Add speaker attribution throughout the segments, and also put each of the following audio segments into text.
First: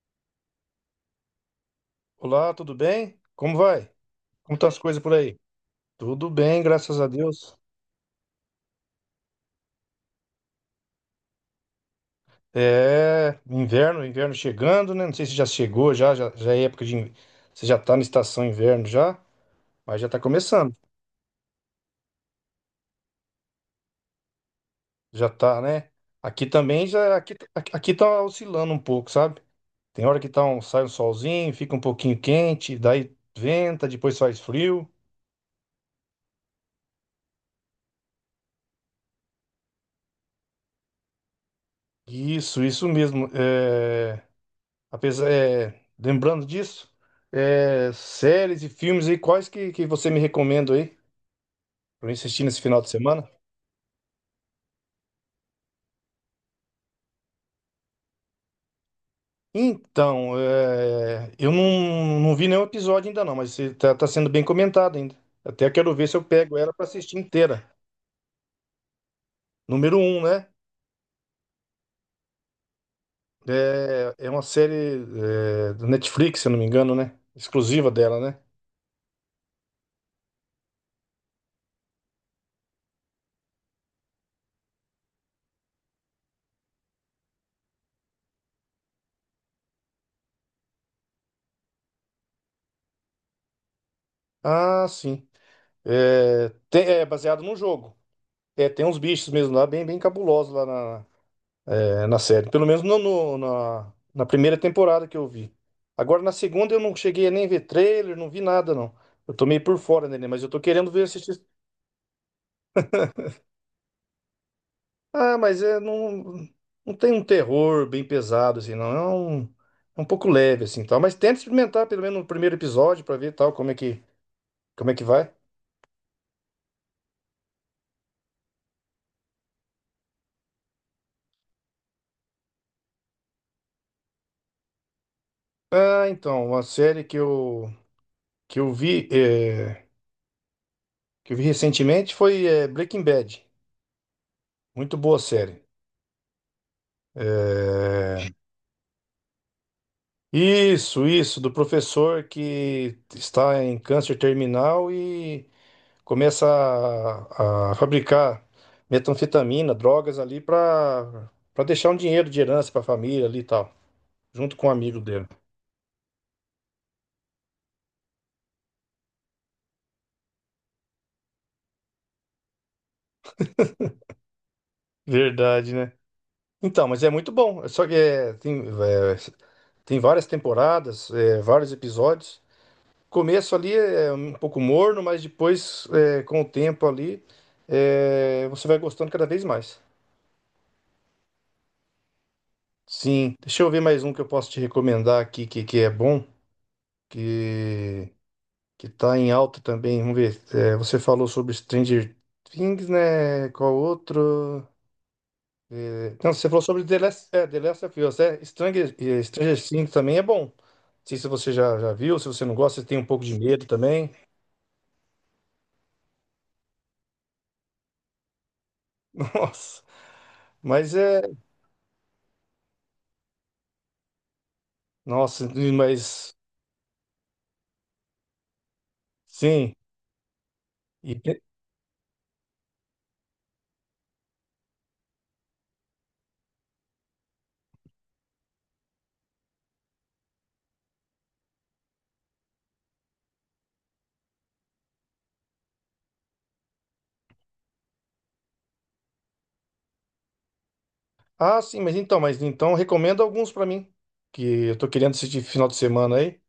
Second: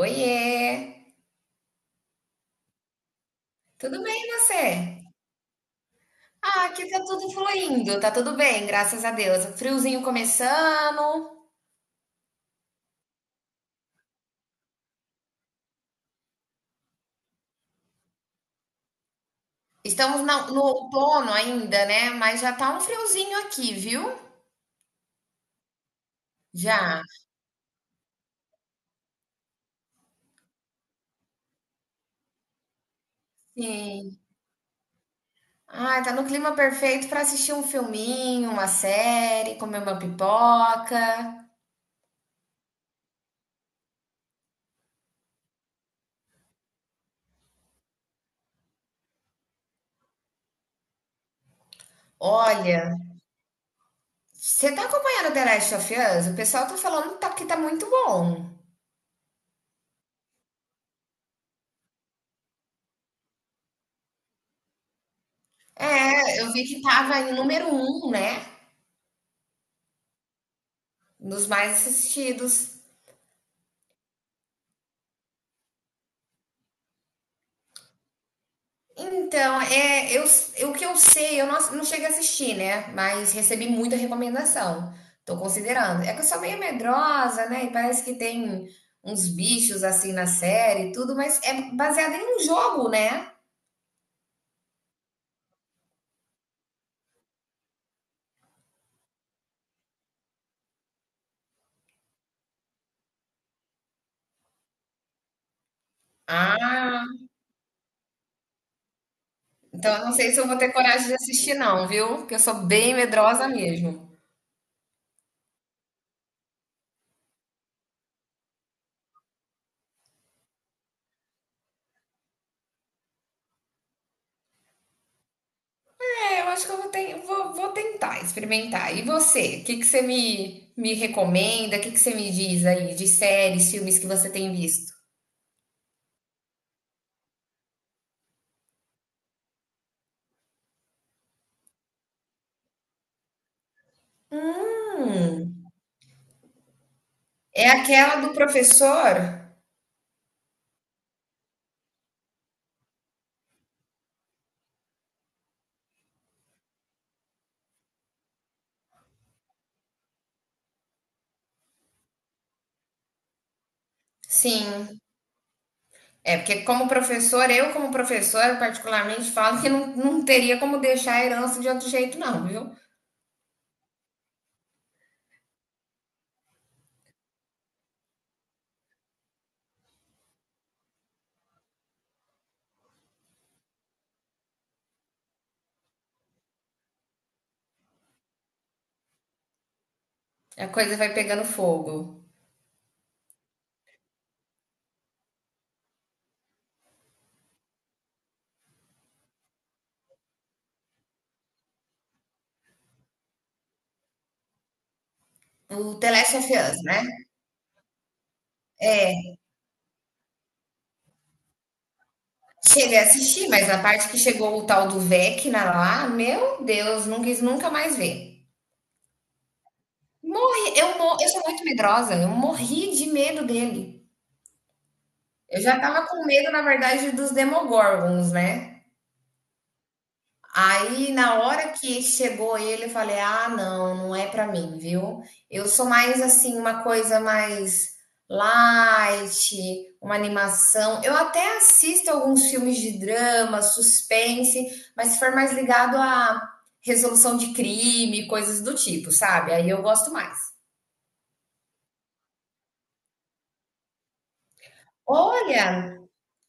Speaker 1: Oiê!
Speaker 2: Olá, tudo bem? Como vai?
Speaker 1: Tudo bem e
Speaker 2: Como estão as coisas
Speaker 1: você?
Speaker 2: por aí? Tudo bem,
Speaker 1: Ah, aqui tá
Speaker 2: graças a
Speaker 1: tudo
Speaker 2: Deus.
Speaker 1: fluindo, tá tudo bem, graças a Deus. O friozinho começando.
Speaker 2: Inverno, chegando, né? Não sei se já chegou, já é época de. Você já tá na estação inverno já, mas já tá
Speaker 1: No
Speaker 2: começando.
Speaker 1: outono ainda, né? Mas já tá um friozinho aqui, viu?
Speaker 2: Já tá, né? Aqui também
Speaker 1: Já.
Speaker 2: já, aqui tá oscilando um pouco, sabe? Tem hora que tá um, sai um solzinho, fica um pouquinho quente, daí venta, depois
Speaker 1: Sim.
Speaker 2: faz frio.
Speaker 1: Ah, tá no clima perfeito para assistir um filminho, uma série, comer uma pipoca.
Speaker 2: Isso mesmo. Apesar, lembrando disso, séries e filmes aí, que você me recomenda aí pra eu assistir nesse final de
Speaker 1: Olha,
Speaker 2: semana?
Speaker 1: você tá acompanhando The Last of Us? O pessoal tá que tá muito bom.
Speaker 2: Eu não vi nenhum episódio ainda não, mas você tá sendo bem comentado ainda. Até quero ver se eu
Speaker 1: É, eu
Speaker 2: pego
Speaker 1: vi
Speaker 2: ela
Speaker 1: que
Speaker 2: pra assistir
Speaker 1: tava em
Speaker 2: inteira.
Speaker 1: número um, né?
Speaker 2: Número um, né?
Speaker 1: Nos mais assistidos.
Speaker 2: É uma série do Netflix, se eu não me engano, né? Exclusiva dela, né?
Speaker 1: Então, o que eu sei, eu não cheguei a assistir, né? Mas recebi muita recomendação. Tô considerando. É que eu sou meio medrosa, né? E parece que tem uns bichos assim na série e tudo, mas é baseado em um jogo, né?
Speaker 2: Ah, sim. É baseado num jogo. É, tem uns bichos mesmo lá, bem, bem cabulosos lá na série. Pelo menos na na, primeira temporada que eu vi. Agora na segunda eu não
Speaker 1: Ah,
Speaker 2: cheguei a nem ver trailer, não vi nada, não. Eu tô meio por
Speaker 1: então eu
Speaker 2: fora
Speaker 1: não
Speaker 2: dele,
Speaker 1: sei se
Speaker 2: mas
Speaker 1: eu
Speaker 2: eu
Speaker 1: vou
Speaker 2: tô
Speaker 1: ter
Speaker 2: querendo ver
Speaker 1: coragem de
Speaker 2: assistir.
Speaker 1: assistir, não, viu? Porque eu sou bem medrosa mesmo.
Speaker 2: Ah, não tem um terror bem pesado, assim, não. É um pouco leve, assim, tal. Mas tenta experimentar pelo menos no primeiro episódio pra ver tal, como é que vai.
Speaker 1: É, eu acho que eu vou tentar experimentar. E você? O que que você me recomenda? O que que você me diz aí de séries, filmes que você tem visto?
Speaker 2: Ah, então, uma série que eu vi, é, que eu vi recentemente foi Breaking Bad. Muito boa
Speaker 1: Hum,
Speaker 2: série.
Speaker 1: é aquela
Speaker 2: É,
Speaker 1: do professor?
Speaker 2: isso, do professor que está em câncer terminal e começa a fabricar metanfetamina, drogas ali para deixar um dinheiro de herança para a família ali e tal, junto com um amigo
Speaker 1: Sim.
Speaker 2: dele.
Speaker 1: É, porque como professor, eu como professora particularmente falo que não teria como deixar a herança de outro jeito, não, viu.
Speaker 2: Verdade, né? Então, mas é muito bom. Só que tem várias temporadas, vários episódios. Começo ali é um pouco morno, mas depois, com o tempo ali, você vai gostando cada vez mais.
Speaker 1: A coisa vai pegando fogo.
Speaker 2: Sim, deixa eu ver mais um que eu posso te recomendar aqui que é bom, que que tá em alta também. Vamos ver. É, você falou sobre Stranger Things, né? Qual outro?
Speaker 1: O The
Speaker 2: Não,
Speaker 1: Last of
Speaker 2: você falou
Speaker 1: Us,
Speaker 2: sobre
Speaker 1: né.
Speaker 2: The Last of Us, Stranger Things também é bom. Não sei se você já viu, se você não gosta, você
Speaker 1: Cheguei
Speaker 2: tem
Speaker 1: a
Speaker 2: um pouco de
Speaker 1: assistir,
Speaker 2: medo
Speaker 1: mas na parte
Speaker 2: também.
Speaker 1: que chegou o tal do Vecna lá, meu Deus, não quis nunca mais ver.
Speaker 2: Nossa,
Speaker 1: Morri
Speaker 2: mas
Speaker 1: eu mo
Speaker 2: é,
Speaker 1: Eu sou muito medrosa, eu morri de medo dele.
Speaker 2: nossa,
Speaker 1: Eu já estava com
Speaker 2: mas
Speaker 1: medo, na verdade, dos Demogorgons, né.
Speaker 2: sim.
Speaker 1: Aí, na
Speaker 2: E,
Speaker 1: hora que chegou ele, eu falei: "Ah, não, não é pra mim, viu". Eu sou mais, assim, uma coisa mais light, uma animação. Eu até assisto alguns filmes de drama, suspense, mas se for mais ligado a resolução de crime, coisas do tipo, sabe, aí eu gosto mais.
Speaker 2: Ah, sim, mas então recomenda alguns pra mim, que eu tô querendo assistir final de
Speaker 1: Olha,
Speaker 2: semana aí.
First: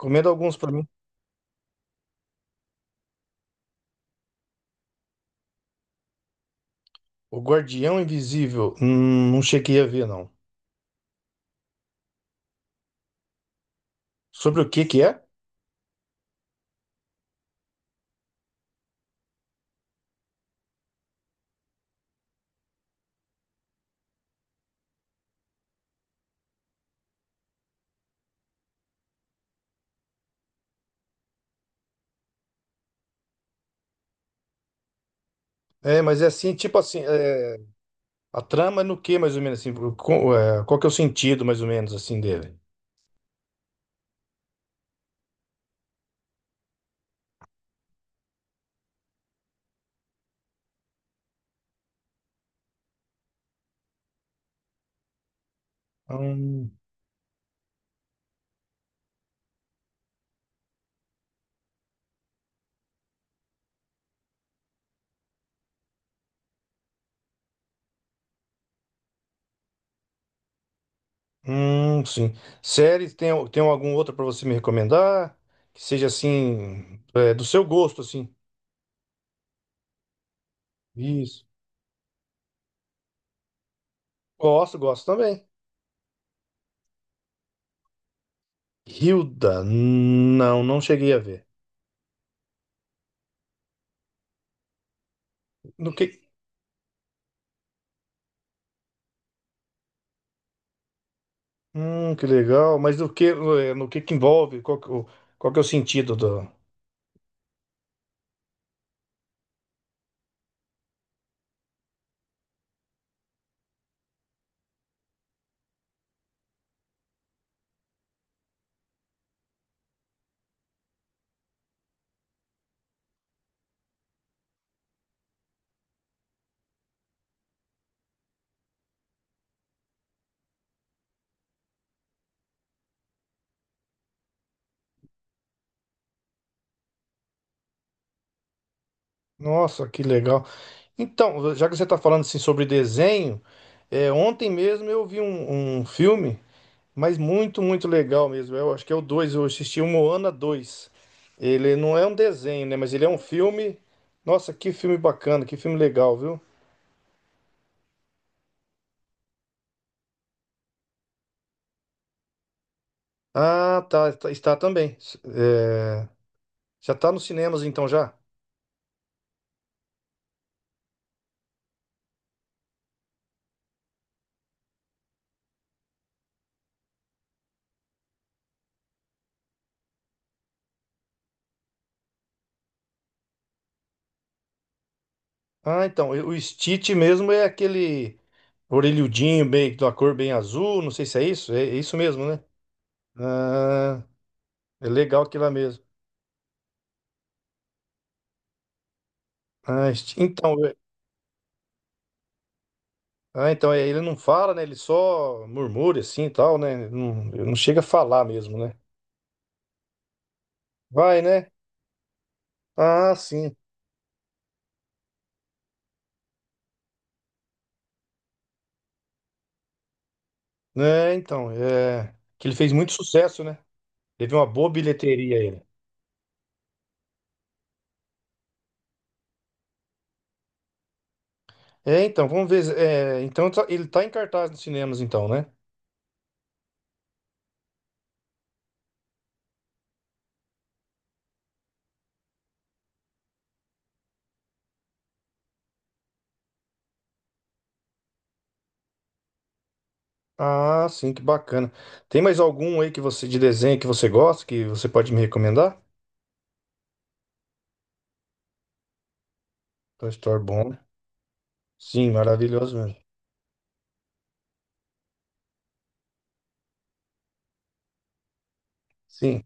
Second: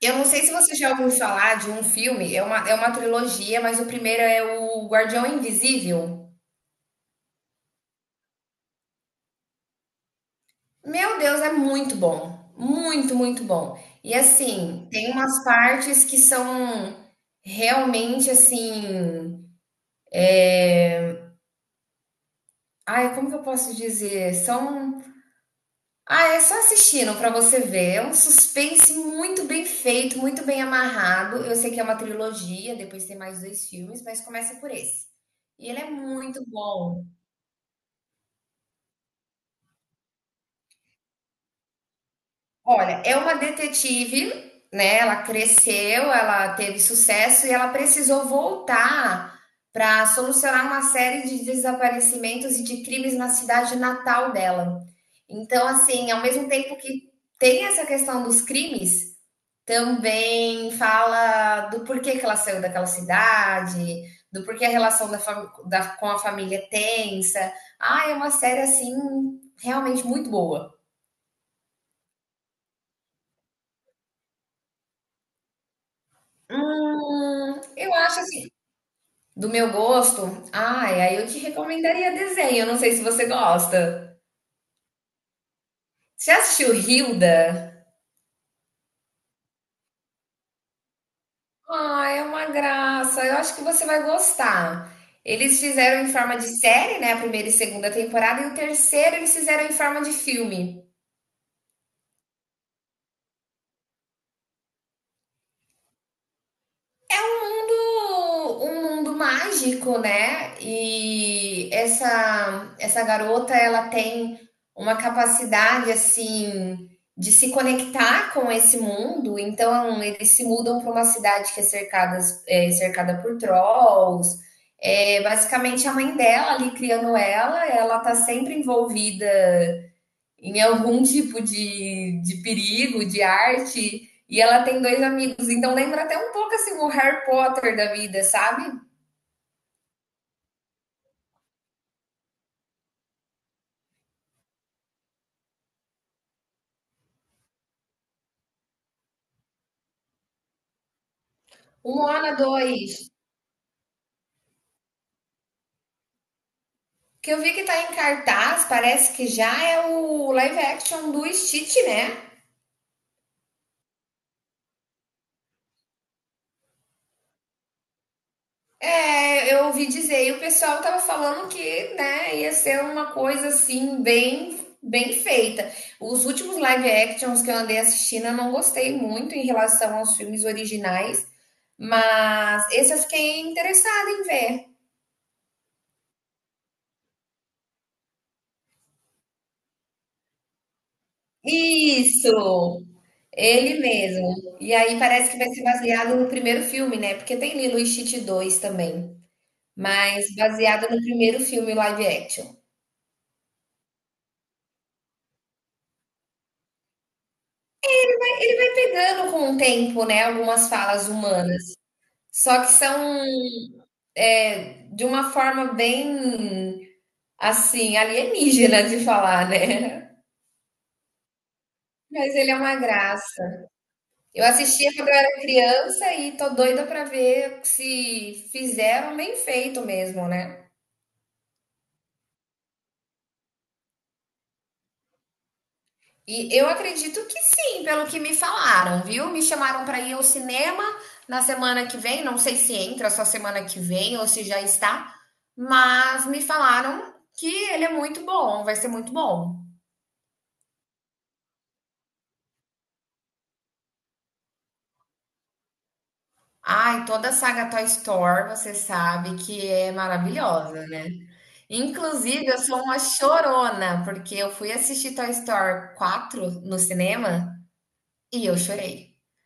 Speaker 1: eu não sei se
Speaker 2: alguns pra
Speaker 1: você
Speaker 2: mim.
Speaker 1: já ouviu falar de um filme, é uma trilogia, mas o primeiro é o Guardião Invisível.
Speaker 2: O Guardião Invisível, não cheguei a ver não.
Speaker 1: Meu Deus, é muito bom. Muito, muito bom. E
Speaker 2: Sobre o que
Speaker 1: assim,
Speaker 2: que
Speaker 1: tem
Speaker 2: é?
Speaker 1: umas partes que são realmente assim, ai, como que eu posso dizer? São, ah, é só assistindo pra você ver. É um suspense muito bem feito, muito bem amarrado. Eu sei que é uma trilogia, depois tem mais 2 filmes, mas começa por esse. E ele é
Speaker 2: É, mas é
Speaker 1: muito
Speaker 2: assim, tipo assim,
Speaker 1: bom.
Speaker 2: é, a trama é no que mais ou menos assim, qual que é o sentido mais ou menos assim dele?
Speaker 1: Olha, é uma detetive, né, ela cresceu, ela teve sucesso e ela precisou voltar para solucionar uma série de desaparecimentos e de crimes na cidade natal dela. Então, assim, ao mesmo
Speaker 2: Hum,
Speaker 1: tempo que tem essa questão dos crimes, também fala do porquê que ela saiu daquela cidade, do porquê a relação da fam- da- com a família é tensa. Ah, é uma série, assim, realmente muito boa.
Speaker 2: hum, sim. Séries, tem algum outro pra você me recomendar? Que seja assim, do seu
Speaker 1: Eu
Speaker 2: gosto
Speaker 1: acho
Speaker 2: assim.
Speaker 1: assim. Do meu gosto? Ai, aí eu te
Speaker 2: Isso.
Speaker 1: recomendaria desenho. Eu não sei se você gosta.
Speaker 2: Gosto, gosto também.
Speaker 1: Você já assistiu Hilda?
Speaker 2: Hilda? Não, não cheguei a ver.
Speaker 1: Ah, é uma graça. Eu acho que você vai gostar. Eles
Speaker 2: No
Speaker 1: fizeram em forma de série, né? A primeira e segunda temporada, e o terceiro eles fizeram em forma de filme.
Speaker 2: Que legal. Mas do que, no que envolve? Qual que é o sentido do...
Speaker 1: Um mundo mágico, né? E essa garota, ela tem uma capacidade, assim, de se conectar com esse mundo. Então, eles se mudam para uma cidade que é, cercada por trolls. É, basicamente, a mãe dela ali criando ela, ela tá sempre envolvida em algum tipo de perigo, de arte, e ela tem dois amigos. Então lembra até um pouco assim o Harry Potter da vida, sabe?
Speaker 2: Nossa, que legal. Então, já que você está falando assim sobre desenho, ontem mesmo eu vi um filme, mas muito, muito legal mesmo. Eu acho que é o 2. Eu assisti o Moana dois. Ele
Speaker 1: O
Speaker 2: não é um
Speaker 1: Moana
Speaker 2: desenho, né?
Speaker 1: 2.
Speaker 2: Mas ele é um filme. Nossa, que filme bacana, que filme legal, viu?
Speaker 1: Que eu vi que tá em cartaz, parece que já é o live action do Stitch, né?
Speaker 2: Ah, está também. Eh, já está nos cinemas então já?
Speaker 1: É, eu ouvi dizer, e o pessoal tava falando que, né, ia ser uma coisa assim bem bem feita. Os últimos live actions que eu andei assistindo, eu não gostei muito em relação aos filmes originais. Mas esse eu fiquei interessada em ver.
Speaker 2: Ah, então, o Stitch mesmo é aquele orelhudinho bem, da cor bem azul, não sei se é isso, é, é isso mesmo, né?
Speaker 1: Isso! Ele
Speaker 2: Ah,
Speaker 1: mesmo. E
Speaker 2: é
Speaker 1: aí
Speaker 2: legal
Speaker 1: parece que
Speaker 2: aquilo
Speaker 1: vai
Speaker 2: lá
Speaker 1: ser
Speaker 2: mesmo.
Speaker 1: baseado no primeiro filme, né? Porque tem Lilo e Stitch 2 também.
Speaker 2: Ah, Sti-
Speaker 1: Mas
Speaker 2: então, é-
Speaker 1: baseado no primeiro filme live action.
Speaker 2: ah, então, ele não fala, né? Ele só murmura assim e tal, né? Ele não chega a falar
Speaker 1: Ele
Speaker 2: mesmo, né?
Speaker 1: vai pegando com o tempo, né? Algumas falas
Speaker 2: Vai, né?
Speaker 1: humanas. Só que
Speaker 2: Ah,
Speaker 1: são
Speaker 2: sim.
Speaker 1: é, de uma forma bem, assim, alienígena de falar, né?
Speaker 2: É
Speaker 1: Mas
Speaker 2: que
Speaker 1: ele
Speaker 2: ele
Speaker 1: é
Speaker 2: fez
Speaker 1: uma
Speaker 2: muito sucesso,
Speaker 1: graça.
Speaker 2: né? Teve
Speaker 1: Eu
Speaker 2: uma boa
Speaker 1: assistia quando eu
Speaker 2: bilheteria
Speaker 1: era
Speaker 2: ele.
Speaker 1: criança e tô doida pra ver se fizeram bem feito mesmo, né?
Speaker 2: É, então, vamos ver. É, então ele tá em cartaz nos cinemas, então, né?
Speaker 1: E eu acredito que sim, pelo que me falaram, viu? Me chamaram pra ir ao cinema na semana que vem, não sei se entra só semana que vem ou se já está, mas me falaram que ele é muito bom, vai ser muito bom.
Speaker 2: Ah, sim, que bacana. Tem mais algum aí que você de desenho que você gosta, que você pode me recomendar?
Speaker 1: Ai, toda a saga Toy Story, você sabe que é
Speaker 2: Toy Story bom, né?
Speaker 1: maravilhosa, né?
Speaker 2: Sim,
Speaker 1: Inclusive, eu
Speaker 2: maravilhoso
Speaker 1: sou
Speaker 2: mesmo.
Speaker 1: uma chorona, porque eu fui assistir Toy Story 4 no cinema e eu chorei.
Speaker 2: Sim.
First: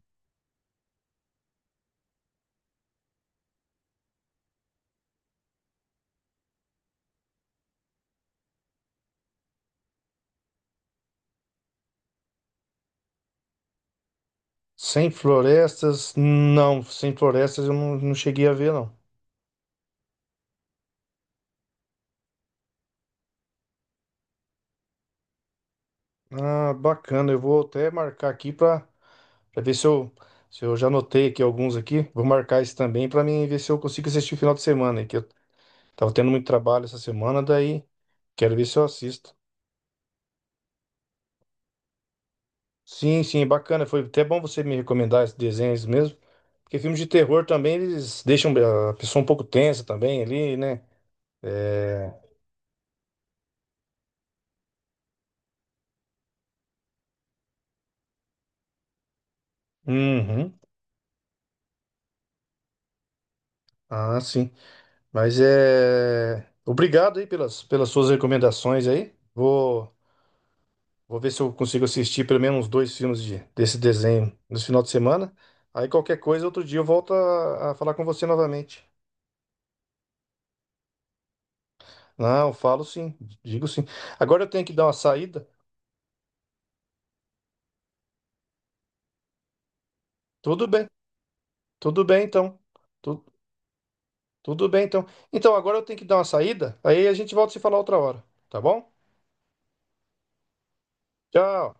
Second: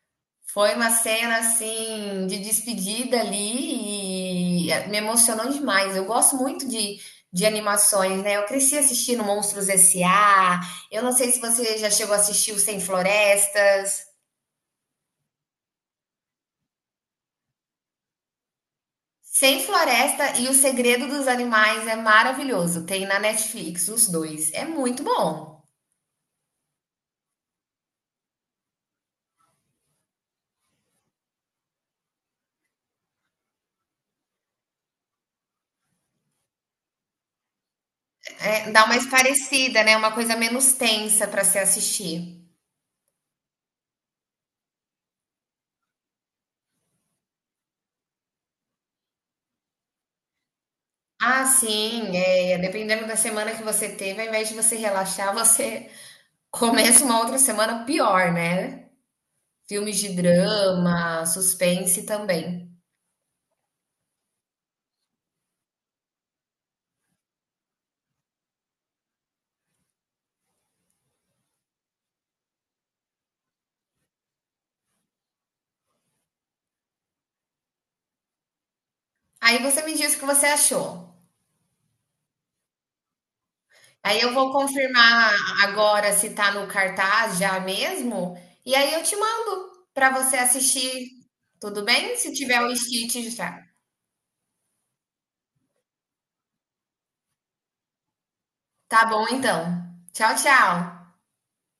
Speaker 1: Foi uma cena assim de despedida ali e eh, me emocionou demais. Eu gosto muito de animações, né? Eu cresci assistindo Monstros S.A. Eu não sei se você já chegou a assistir o Sem Florestas.
Speaker 2: Sem Florestas, não, Sem Florestas eu não cheguei a ver, não.
Speaker 1: Sem Floresta e O Segredo dos Animais é maravilhoso. Tem na Netflix os dois. É muito bom.
Speaker 2: Ah, bacana, eu vou até marcar aqui para ver se eu, se eu já anotei aqui alguns aqui. Vou marcar esse também para mim ver se eu consigo assistir o final de semana, aí, que eu tava tendo muito trabalho essa semana, daí quero ver
Speaker 1: É,
Speaker 2: se eu
Speaker 1: dá uma
Speaker 2: assisto.
Speaker 1: esparecida, né, uma coisa menos tensa para se assistir.
Speaker 2: Sim, sim, bacana. Foi até bom você me recomendar esses desenhos mesmo. Porque filmes de terror também, eles deixam a pessoa um pouco tensa também ali, né?
Speaker 1: Ah,
Speaker 2: É...
Speaker 1: sim, é, é, dependendo da semana que você teve, ao invés de você relaxar, você começa uma outra semana pior, né? Filmes de
Speaker 2: Uhum.
Speaker 1: drama, suspense também.
Speaker 2: Ah, sim. Mas é... Obrigado aí pelas suas recomendações aí. Vou ver se eu consigo assistir pelo menos uns dois filmes de, desse desenho no final de semana. Aí qualquer coisa, outro dia eu volto a falar com você novamente.
Speaker 1: Aí você me diz o que você achou.
Speaker 2: Não, eu falo sim, digo sim.
Speaker 1: Aí eu
Speaker 2: Agora eu
Speaker 1: vou
Speaker 2: tenho que dar uma
Speaker 1: confirmar
Speaker 2: saída.
Speaker 1: agora se tá no cartaz já mesmo, e aí eu te mando para você
Speaker 2: Tudo bem,
Speaker 1: assistir, tudo
Speaker 2: tudo
Speaker 1: bem?
Speaker 2: bem
Speaker 1: Se
Speaker 2: então.
Speaker 1: tiver o Stitch
Speaker 2: Tu-
Speaker 1: já.
Speaker 2: Tudo bem, então. Então, agora eu tenho que dar uma saída, aí a gente volta a se falar outra hora, tá bom?
Speaker 1: Tá bom então. Tchau, tchau.
Speaker 2: Tchau.